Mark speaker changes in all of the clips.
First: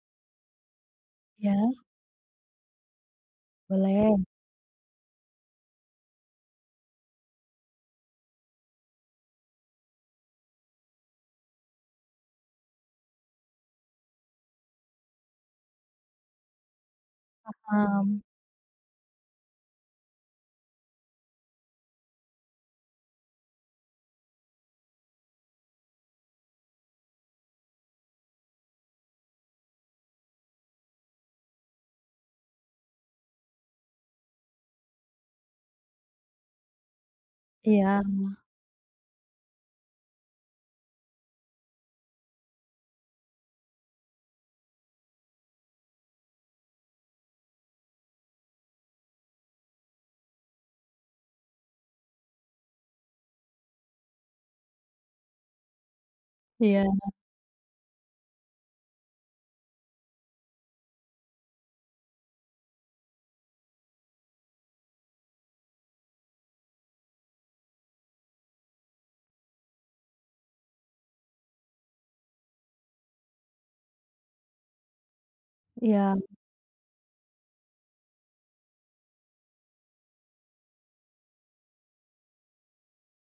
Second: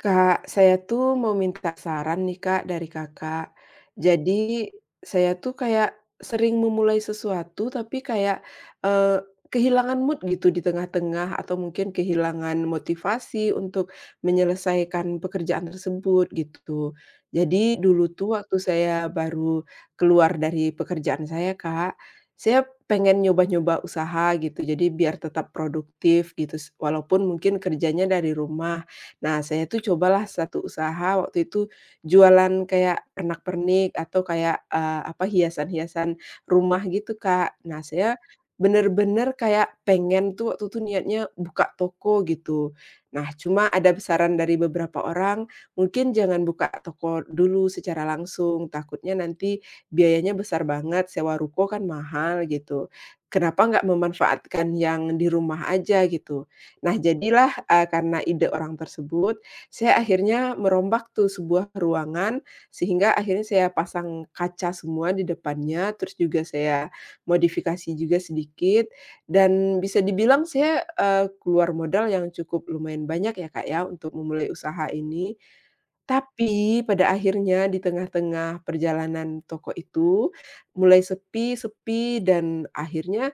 Speaker 1: Kak, saya tuh mau minta
Speaker 2: Iya,
Speaker 1: saran nih Kak dari Kakak.
Speaker 2: boleh,
Speaker 1: Jadi saya tuh kayak sering memulai sesuatu tapi kayak, eee, kehilangan mood gitu di tengah-tengah atau mungkin kehilangan motivasi untuk menyelesaikan pekerjaan tersebut gitu. Jadi dulu
Speaker 2: paham.
Speaker 1: tuh waktu saya baru keluar dari pekerjaan saya Kak, saya pengen nyoba-nyoba usaha gitu jadi biar tetap produktif gitu walaupun mungkin kerjanya dari rumah. Nah, saya tuh cobalah satu usaha waktu itu jualan kayak pernak-pernik atau kayak, apa, hiasan-hiasan rumah gitu, Kak. Nah,
Speaker 2: Iya,
Speaker 1: saya bener-bener kayak pengen tuh waktu itu niatnya buka toko gitu. Nah, cuma ada saran dari beberapa orang, "Mungkin jangan buka toko dulu secara langsung, takutnya nanti biayanya besar banget, sewa ruko kan mahal," gitu. "Kenapa nggak memanfaatkan yang di rumah aja?" gitu.
Speaker 2: iya,
Speaker 1: Nah, jadilah, karena ide orang tersebut, saya akhirnya merombak tuh sebuah ruangan, sehingga akhirnya saya pasang kaca semua di depannya, terus juga saya modifikasi juga sedikit, dan bisa dibilang saya, keluar modal yang cukup lumayan banyak ya, Kak, ya, untuk memulai usaha ini.
Speaker 2: iya,
Speaker 1: Tapi pada akhirnya di tengah-tengah perjalanan toko itu mulai sepi sepi dan akhirnya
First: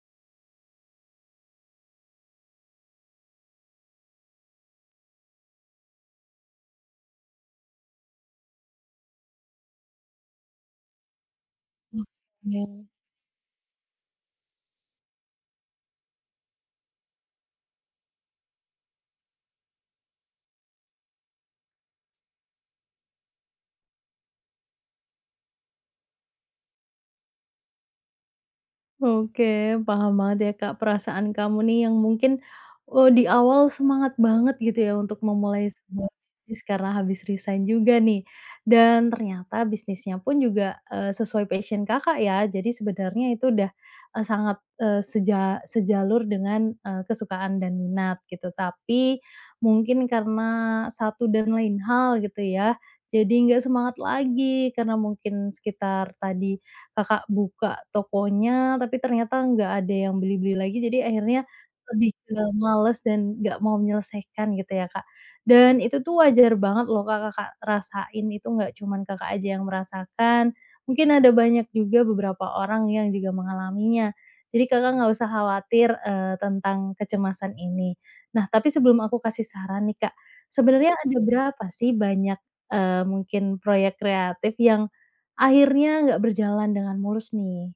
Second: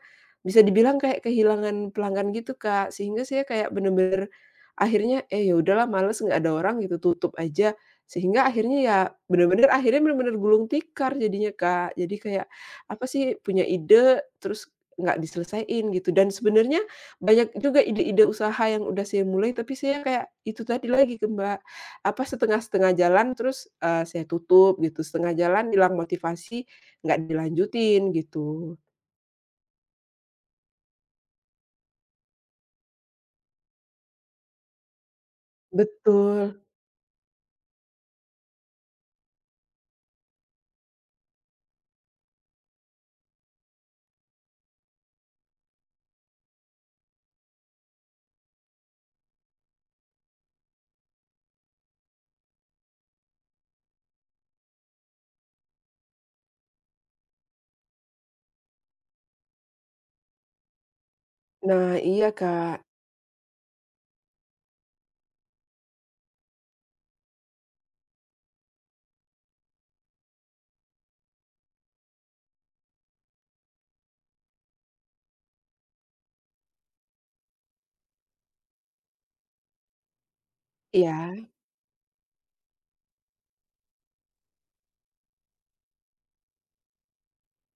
Speaker 1: bisa dibilang kayak kehilangan pelanggan gitu, Kak. Sehingga saya kayak bener-bener akhirnya, "Eh, ya udahlah males, nggak ada orang gitu, tutup aja." Sehingga akhirnya ya bener-bener gulung tikar jadinya, Kak. Jadi kayak
Speaker 2: oke.
Speaker 1: apa sih, punya ide terus nggak diselesaiin gitu dan sebenarnya banyak juga ide-ide usaha yang udah saya mulai, tapi saya kayak itu tadi lagi ke Mbak, apa, setengah-setengah jalan terus, saya tutup gitu, setengah jalan hilang motivasi, nggak dilanjutin gitu.
Speaker 2: Oke, paham banget ya Kak, perasaan kamu nih yang mungkin, di awal semangat banget gitu ya untuk memulai sebuah
Speaker 1: Betul.
Speaker 2: bisnis karena habis resign juga nih, dan ternyata bisnisnya pun juga, sesuai passion Kakak ya. Jadi sebenarnya itu udah, sangat, sejalur dengan, kesukaan dan minat gitu. Tapi mungkin karena satu dan lain hal gitu ya, jadi nggak semangat lagi karena mungkin sekitar tadi Kakak buka tokonya, tapi ternyata nggak ada yang beli-beli lagi, jadi akhirnya
Speaker 1: Nah
Speaker 2: lebih
Speaker 1: iya,
Speaker 2: ke
Speaker 1: Kak,
Speaker 2: males dan nggak mau menyelesaikan gitu ya, Kak. Dan itu tuh wajar banget loh, Kak, Kakak rasain, itu nggak cuman Kakak aja yang merasakan, mungkin ada banyak juga beberapa orang yang juga mengalaminya. Jadi Kakak nggak usah khawatir, tentang kecemasan ini. Nah, tapi sebelum aku kasih saran nih, Kak, sebenarnya ada
Speaker 1: iya.
Speaker 2: berapa sih banyak, mungkin proyek kreatif yang akhirnya nggak berjalan dengan mulus nih.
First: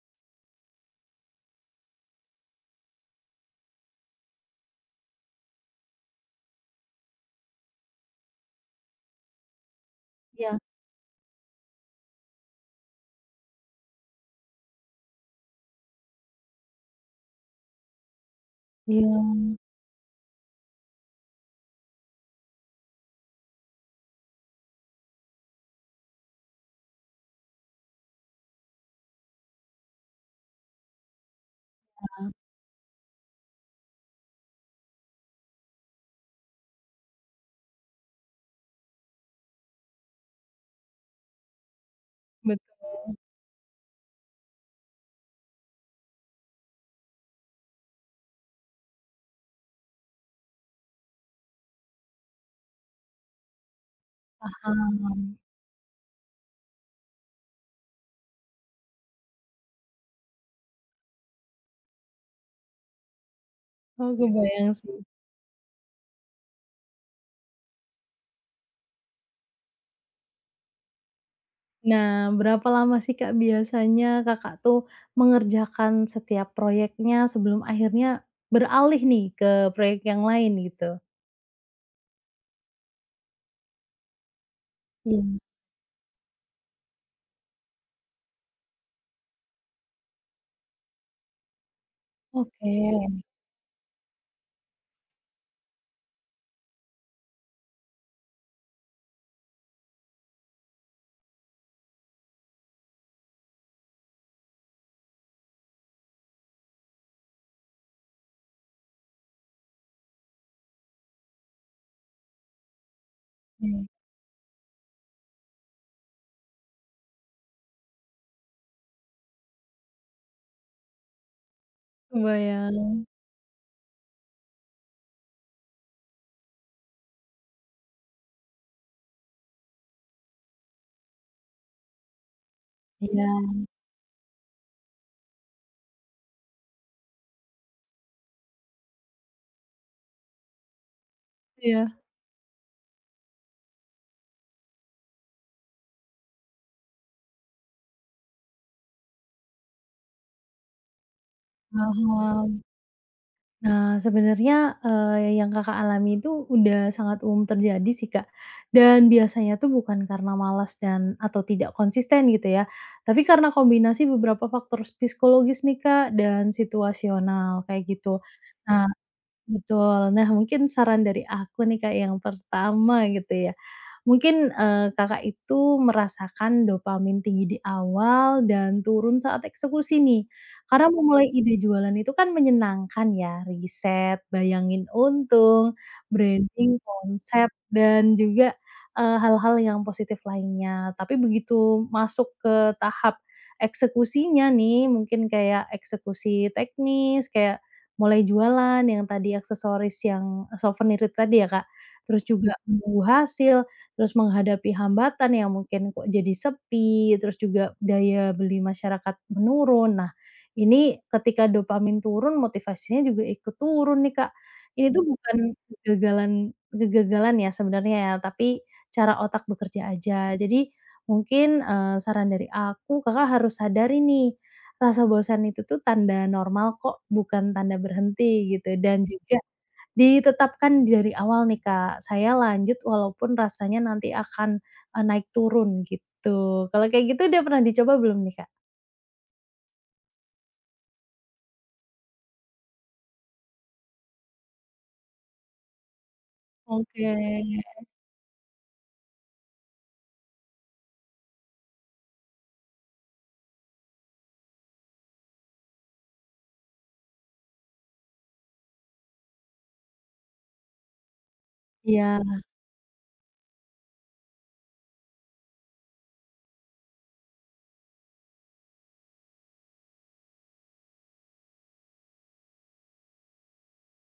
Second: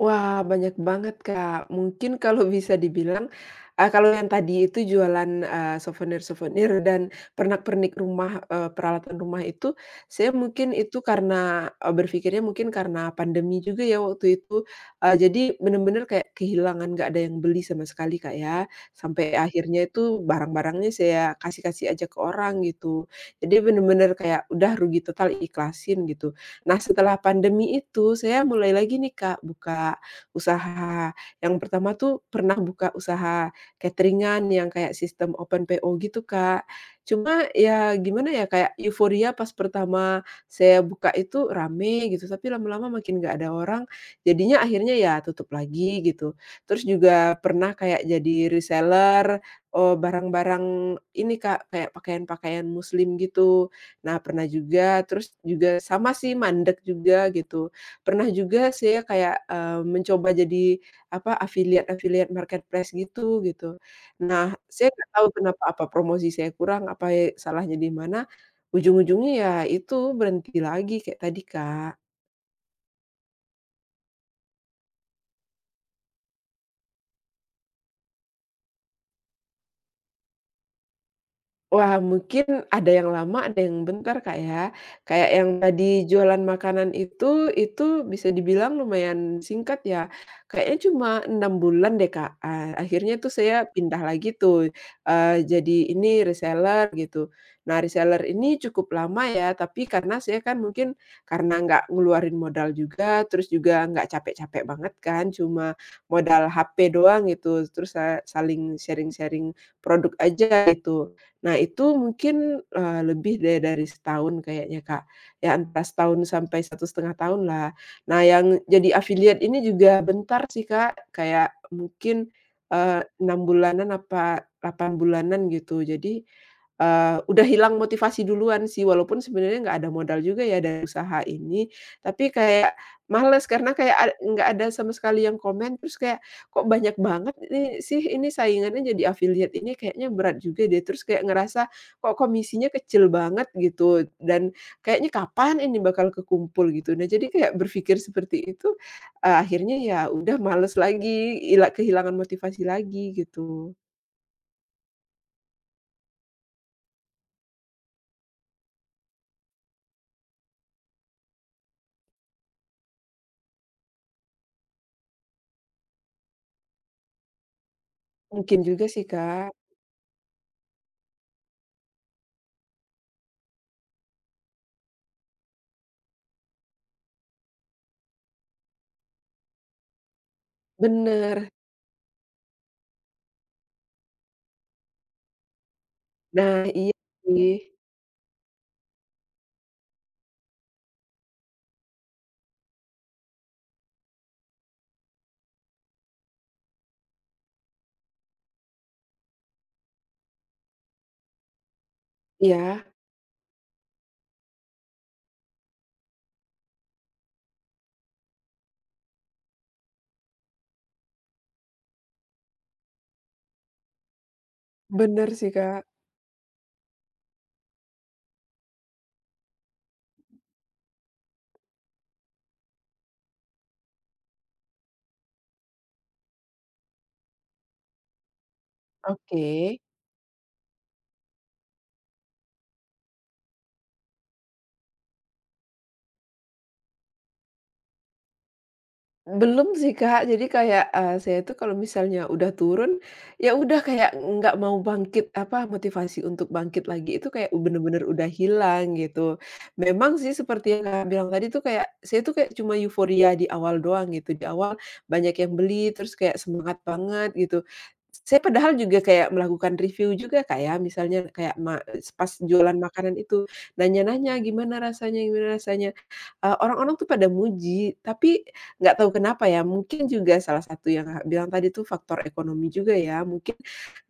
Speaker 1: Wah, banyak banget, Kak. Mungkin kalau bisa dibilang, kalau yang tadi itu jualan, souvenir-souvenir dan pernak-pernik rumah, peralatan rumah itu, saya
Speaker 2: Iya,
Speaker 1: mungkin itu karena, berpikirnya mungkin karena pandemi juga ya waktu itu, jadi bener-bener kayak kehilangan nggak ada yang beli sama sekali, Kak, ya.
Speaker 2: iya,
Speaker 1: Sampai akhirnya itu barang-barangnya saya kasih-kasih aja ke orang gitu. Jadi bener-bener kayak udah rugi total, ikhlasin gitu. Nah, setelah pandemi itu saya mulai lagi nih, Kak, buka usaha. Yang pertama tuh pernah buka usaha catering-an yang kayak sistem open PO gitu, Kak. Cuma ya gimana ya, kayak euforia pas pertama saya buka itu rame gitu, tapi lama-lama
Speaker 2: betul.
Speaker 1: makin nggak ada orang, jadinya akhirnya ya tutup lagi gitu. Terus juga pernah kayak jadi reseller, barang-barang ini, Kak, kayak pakaian-pakaian muslim gitu. Nah, pernah juga, terus
Speaker 2: Paham.
Speaker 1: juga sama sih mandek juga gitu. Pernah juga saya kayak, mencoba jadi apa, affiliate-affiliate marketplace gitu, gitu.
Speaker 2: Oh,
Speaker 1: Nah,
Speaker 2: kebayang
Speaker 1: saya
Speaker 2: sih.
Speaker 1: nggak tahu kenapa, apa promosi saya kurang, apa salahnya di mana, ujung-ujungnya ya itu berhenti lagi kayak tadi, Kak.
Speaker 2: Nah, berapa lama sih, Kak, biasanya Kakak tuh mengerjakan setiap proyeknya sebelum akhirnya beralih nih ke proyek yang lain gitu?
Speaker 1: Wah, mungkin ada yang lama, ada yang bentar, Kak, ya.
Speaker 2: Iya,
Speaker 1: Kayak yang tadi jualan makanan itu bisa dibilang lumayan singkat ya, kayaknya cuma 6 bulan deh, Kak.
Speaker 2: oke,
Speaker 1: Akhirnya tuh saya pindah lagi tuh, jadi ini reseller gitu. Nah, reseller ini cukup lama ya, tapi karena saya kan mungkin karena nggak ngeluarin modal juga, terus juga nggak capek-capek banget kan, cuma modal HP doang gitu, terus saling sharing-sharing produk aja gitu. Nah itu mungkin, lebih deh dari
Speaker 2: oke,
Speaker 1: setahun kayaknya, Kak. Ya antara setahun sampai 1,5 tahun lah. Nah yang jadi affiliate ini juga bentar sih, Kak, kayak mungkin,
Speaker 2: kebayang.
Speaker 1: 6 bulanan apa 8 bulanan gitu. Jadi, udah hilang motivasi duluan sih, walaupun sebenarnya nggak ada modal juga ya dari usaha ini, tapi kayak males
Speaker 2: Iya,
Speaker 1: karena kayak nggak ada sama sekali yang komen, terus kayak, kok banyak banget ini sih, ini saingannya jadi affiliate ini kayaknya berat juga deh, terus kayak ngerasa
Speaker 2: iya,
Speaker 1: kok komisinya kecil banget gitu, dan kayaknya kapan ini bakal kekumpul gitu. Nah, jadi kayak berpikir seperti itu, akhirnya ya udah males lagi, kehilangan motivasi
Speaker 2: paham.
Speaker 1: lagi gitu.
Speaker 2: Nah, sebenarnya, yang Kakak alami itu udah sangat umum terjadi sih, Kak, dan biasanya tuh bukan karena malas dan atau tidak konsisten gitu ya, tapi karena kombinasi beberapa faktor psikologis nih, Kak, dan situasional kayak gitu.
Speaker 1: Mungkin juga
Speaker 2: Nah,
Speaker 1: sih, Kak.
Speaker 2: betul. Nah, mungkin saran dari aku nih, Kak, yang pertama gitu ya, mungkin, Kakak itu merasakan dopamin tinggi di awal dan turun saat eksekusi nih. Karena memulai
Speaker 1: Bener.
Speaker 2: ide jualan itu kan menyenangkan ya, riset, bayangin untung,
Speaker 1: Nah,
Speaker 2: branding,
Speaker 1: iya
Speaker 2: konsep,
Speaker 1: sih.
Speaker 2: dan juga, hal-hal yang positif lainnya. Tapi begitu masuk ke tahap eksekusinya nih, mungkin kayak eksekusi teknis, kayak mulai jualan yang tadi aksesoris yang souvenir itu tadi ya, Kak. Terus juga
Speaker 1: Iya,
Speaker 2: menunggu hasil, terus menghadapi hambatan yang mungkin kok jadi sepi, terus juga daya beli masyarakat menurun. Nah, ini ketika dopamin turun, motivasinya juga ikut turun nih, Kak. Ini tuh
Speaker 1: bener
Speaker 2: bukan
Speaker 1: sih, Kak.
Speaker 2: kegagalan kegagalan ya sebenarnya ya, tapi cara otak bekerja aja. Jadi mungkin, saran dari aku, Kakak harus sadari nih, rasa bosan itu tuh tanda normal kok, bukan tanda berhenti gitu dan juga
Speaker 1: Oke.
Speaker 2: ditetapkan dari awal nih, Kak, saya lanjut walaupun rasanya nanti akan, naik turun gitu. Kalau kayak gitu udah pernah dicoba belum nih, Kak?
Speaker 1: Belum sih, Kak. Jadi kayak, saya itu kalau misalnya udah turun, ya udah kayak nggak mau bangkit, apa, motivasi untuk bangkit
Speaker 2: Oke,
Speaker 1: lagi itu kayak bener-bener udah hilang gitu. Memang sih seperti yang kak bilang tadi tuh kayak saya tuh kayak cuma euforia di awal doang gitu, di awal banyak yang beli terus kayak semangat banget gitu. Saya padahal juga kayak melakukan review juga, kayak misalnya kayak
Speaker 2: iya,
Speaker 1: pas jualan makanan itu, nanya-nanya, "Gimana rasanya gimana rasanya?" Orang-orang tuh pada muji, tapi nggak tahu kenapa ya, mungkin juga salah satu yang Kakak bilang tadi tuh faktor ekonomi juga ya, mungkin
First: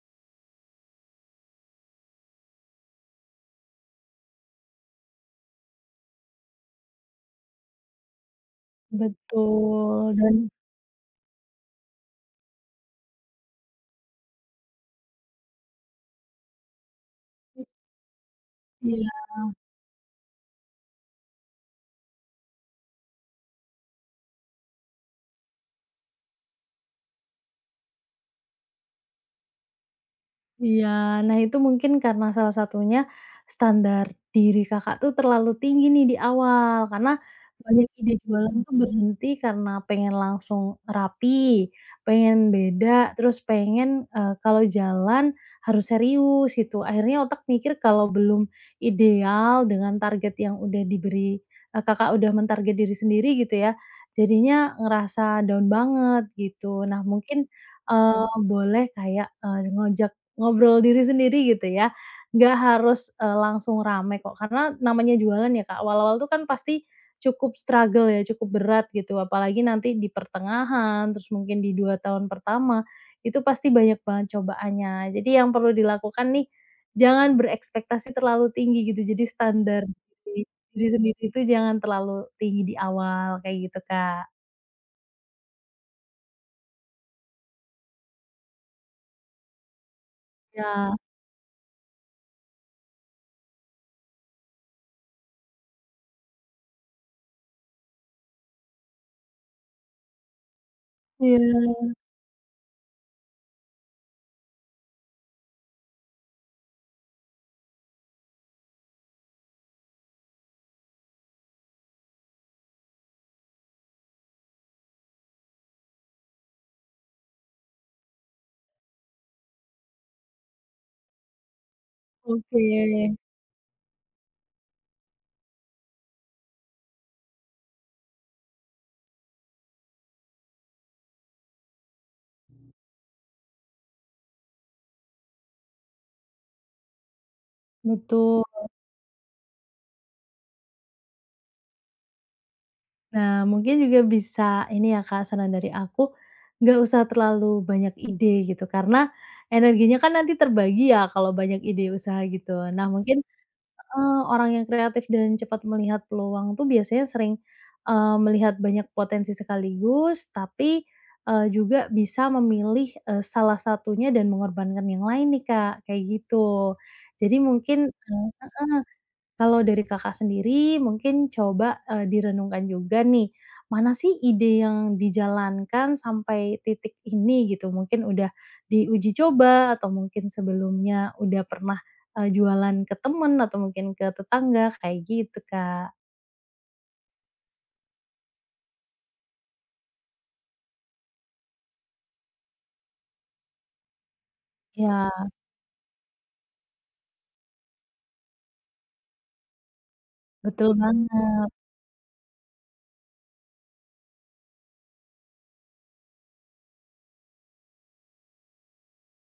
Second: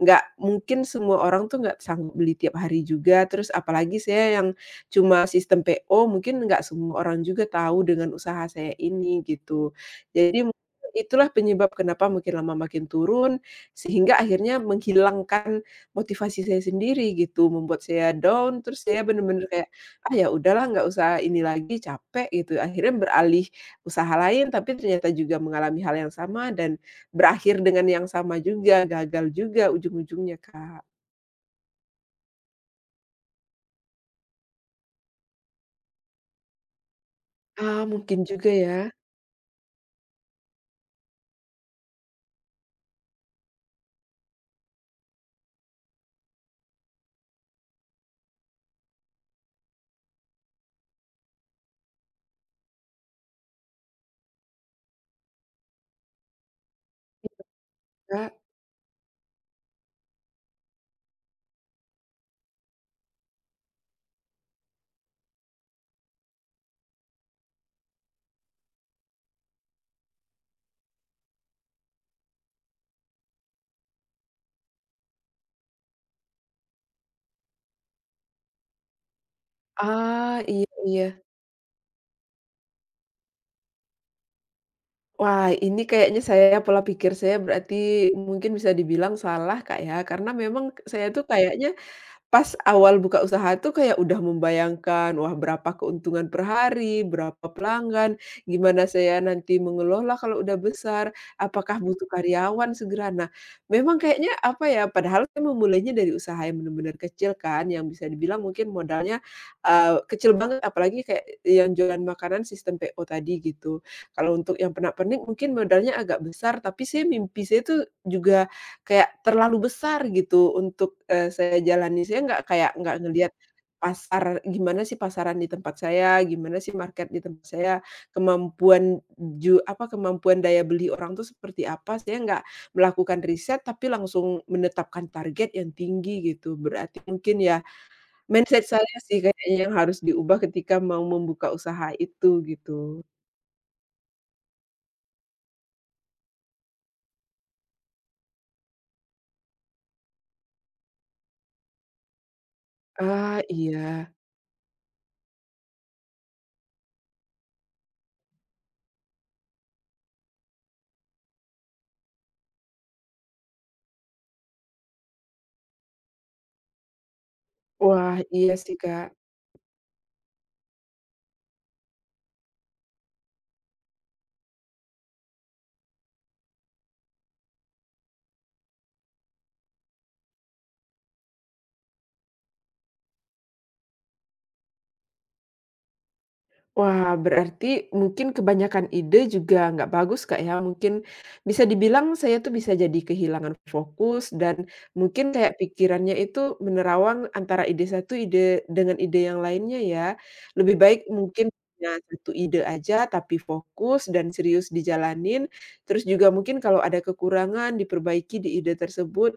Speaker 1: nggak mungkin semua orang tuh nggak sanggup beli tiap hari juga, terus apalagi saya yang cuma sistem PO, mungkin nggak semua orang juga tahu dengan usaha saya ini, gitu.
Speaker 2: betul, dan
Speaker 1: Jadi mungkin itulah penyebab kenapa mungkin lama makin turun, sehingga akhirnya menghilangkan motivasi saya sendiri gitu, membuat saya down, terus saya
Speaker 2: iya.
Speaker 1: bener-bener kayak, "Ah, ya udahlah nggak usah ini lagi, capek," gitu. Akhirnya beralih usaha lain, tapi ternyata juga mengalami hal yang sama dan berakhir dengan yang sama juga, gagal juga ujung-ujungnya, Kak.
Speaker 2: Iya, nah itu mungkin karena salah satunya standar Kakak tuh terlalu tinggi nih di awal, karena
Speaker 1: Ah,
Speaker 2: banyak ide
Speaker 1: mungkin juga
Speaker 2: jualan
Speaker 1: ya,
Speaker 2: tuh berhenti karena pengen langsung rapi, pengen beda, terus pengen, kalau jalan harus serius gitu. Akhirnya otak mikir kalau belum ideal dengan target yang udah diberi Kakak udah mentarget diri sendiri gitu ya, jadinya ngerasa down banget gitu. Nah mungkin,
Speaker 1: Kak.
Speaker 2: boleh kayak, ngajak ngobrol diri sendiri gitu ya, nggak harus, langsung rame kok, karena namanya jualan ya Kak, awal-awal tuh kan pasti cukup struggle ya, cukup berat gitu, apalagi nanti di pertengahan, terus mungkin di 2 tahun pertama, itu pasti banyak banget cobaannya. Jadi yang perlu dilakukan nih, jangan berekspektasi terlalu tinggi gitu, jadi standar
Speaker 1: Ah,
Speaker 2: diri
Speaker 1: iya
Speaker 2: diri
Speaker 1: iya.
Speaker 2: sendiri itu jangan terlalu tinggi di awal, kayak gitu Kak.
Speaker 1: Wah, ini kayaknya saya pola pikir saya berarti mungkin bisa dibilang salah, Kak, ya, karena memang
Speaker 2: Ya,
Speaker 1: saya tuh kayaknya pas awal buka usaha tuh kayak udah membayangkan, wah berapa keuntungan per hari, berapa pelanggan, gimana saya nanti mengelola kalau udah besar, apakah
Speaker 2: iya,
Speaker 1: butuh karyawan segera. Nah, memang kayaknya apa ya, padahal saya memulainya dari usaha yang benar-benar kecil kan, yang bisa dibilang mungkin modalnya, kecil banget apalagi kayak yang jualan makanan sistem PO tadi gitu. Kalau untuk yang pernak-pernik mungkin modalnya agak besar, tapi saya mimpi saya tuh juga kayak terlalu besar gitu untuk, saya jalani. Saya nggak
Speaker 2: oke,
Speaker 1: kayak nggak ngelihat pasar gimana sih pasaran di tempat saya, gimana sih market di tempat saya, kemampuan apa, kemampuan daya beli orang tuh seperti apa. Saya nggak melakukan riset, tapi langsung menetapkan target yang tinggi gitu. Berarti mungkin ya
Speaker 2: betul.
Speaker 1: mindset saya sih kayaknya yang harus diubah ketika mau membuka usaha itu gitu.
Speaker 2: Nah, mungkin juga bisa ini ya Kak, saran dari aku, nggak usah terlalu banyak ide gitu, karena energinya kan nanti terbagi ya kalau banyak ide usaha gitu. Nah, mungkin
Speaker 1: Ah, iya.
Speaker 2: orang yang kreatif dan cepat melihat peluang tuh biasanya sering, melihat banyak potensi sekaligus, tapi, juga bisa memilih, salah satunya dan mengorbankan yang lain nih Kak, kayak gitu. Jadi mungkin
Speaker 1: Wah,
Speaker 2: eee
Speaker 1: iya sih, Kak.
Speaker 2: kalau dari Kakak sendiri mungkin coba, direnungkan juga nih, mana sih ide yang dijalankan sampai titik ini gitu? Mungkin udah diuji coba atau mungkin sebelumnya udah pernah, jualan ke temen atau mungkin ke tetangga kayak gitu, Kak.
Speaker 1: Wah, berarti mungkin kebanyakan ide juga nggak bagus, Kak, ya? Mungkin bisa dibilang saya tuh bisa jadi kehilangan fokus dan
Speaker 2: Ya,
Speaker 1: mungkin kayak pikirannya itu menerawang antara ide satu ide dengan ide yang lainnya ya.
Speaker 2: betul
Speaker 1: Lebih baik mungkin
Speaker 2: banget.
Speaker 1: punya satu ide aja tapi fokus dan serius dijalanin. Terus juga mungkin kalau ada kekurangan diperbaiki di ide tersebut.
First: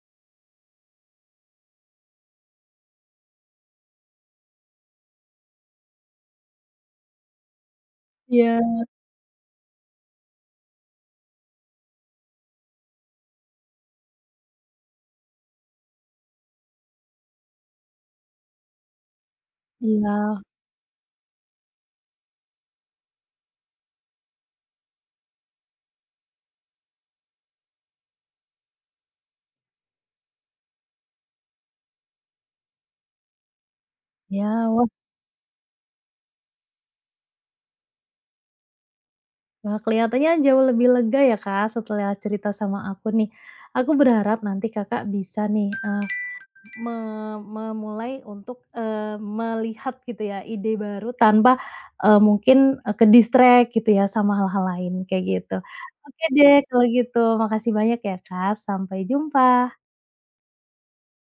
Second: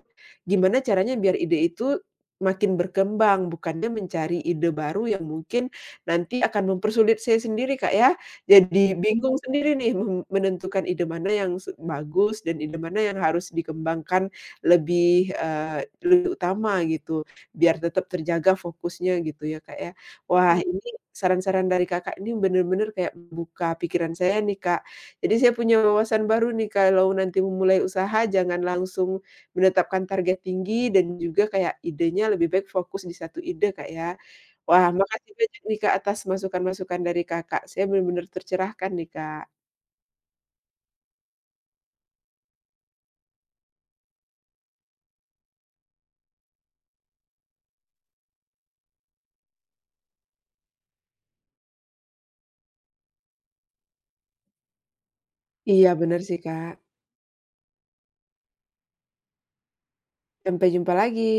Speaker 1: Gimana caranya biar ide itu makin berkembang, bukannya mencari ide baru yang mungkin nanti akan mempersulit saya sendiri, Kak, ya.
Speaker 2: Iya,
Speaker 1: Jadi bingung Mhm. sendiri nih menentukan ide mana yang bagus dan ide mana yang harus dikembangkan lebih, lebih utama gitu, biar tetap terjaga fokusnya gitu ya, Kak, ya.
Speaker 2: iya
Speaker 1: Wah, Iya. Ini saran-saran dari Kakak ini bener-bener kayak buka pikiran saya nih, Kak. Jadi saya punya wawasan baru nih kalau nanti memulai usaha jangan langsung menetapkan target tinggi dan juga kayak idenya lebih baik fokus di satu ide, Kak, ya.
Speaker 2: ya.
Speaker 1: Wah,
Speaker 2: Wah,
Speaker 1: makasih banyak nih, Kak, atas masukan-masukan dari Kakak. Saya benar-benar tercerahkan nih, Kak.
Speaker 2: kelihatannya jauh lebih lega ya, Kak, setelah cerita sama aku nih. Aku berharap nanti Kakak bisa nih, Me memulai untuk, melihat gitu ya ide baru tanpa, mungkin, ke-distract gitu ya sama hal-hal lain kayak gitu.
Speaker 1: Iya, benar
Speaker 2: Oke
Speaker 1: sih,
Speaker 2: deh
Speaker 1: Kak.
Speaker 2: kalau gitu makasih banyak ya Kak, sampai jumpa.
Speaker 1: Sampai jumpa lagi.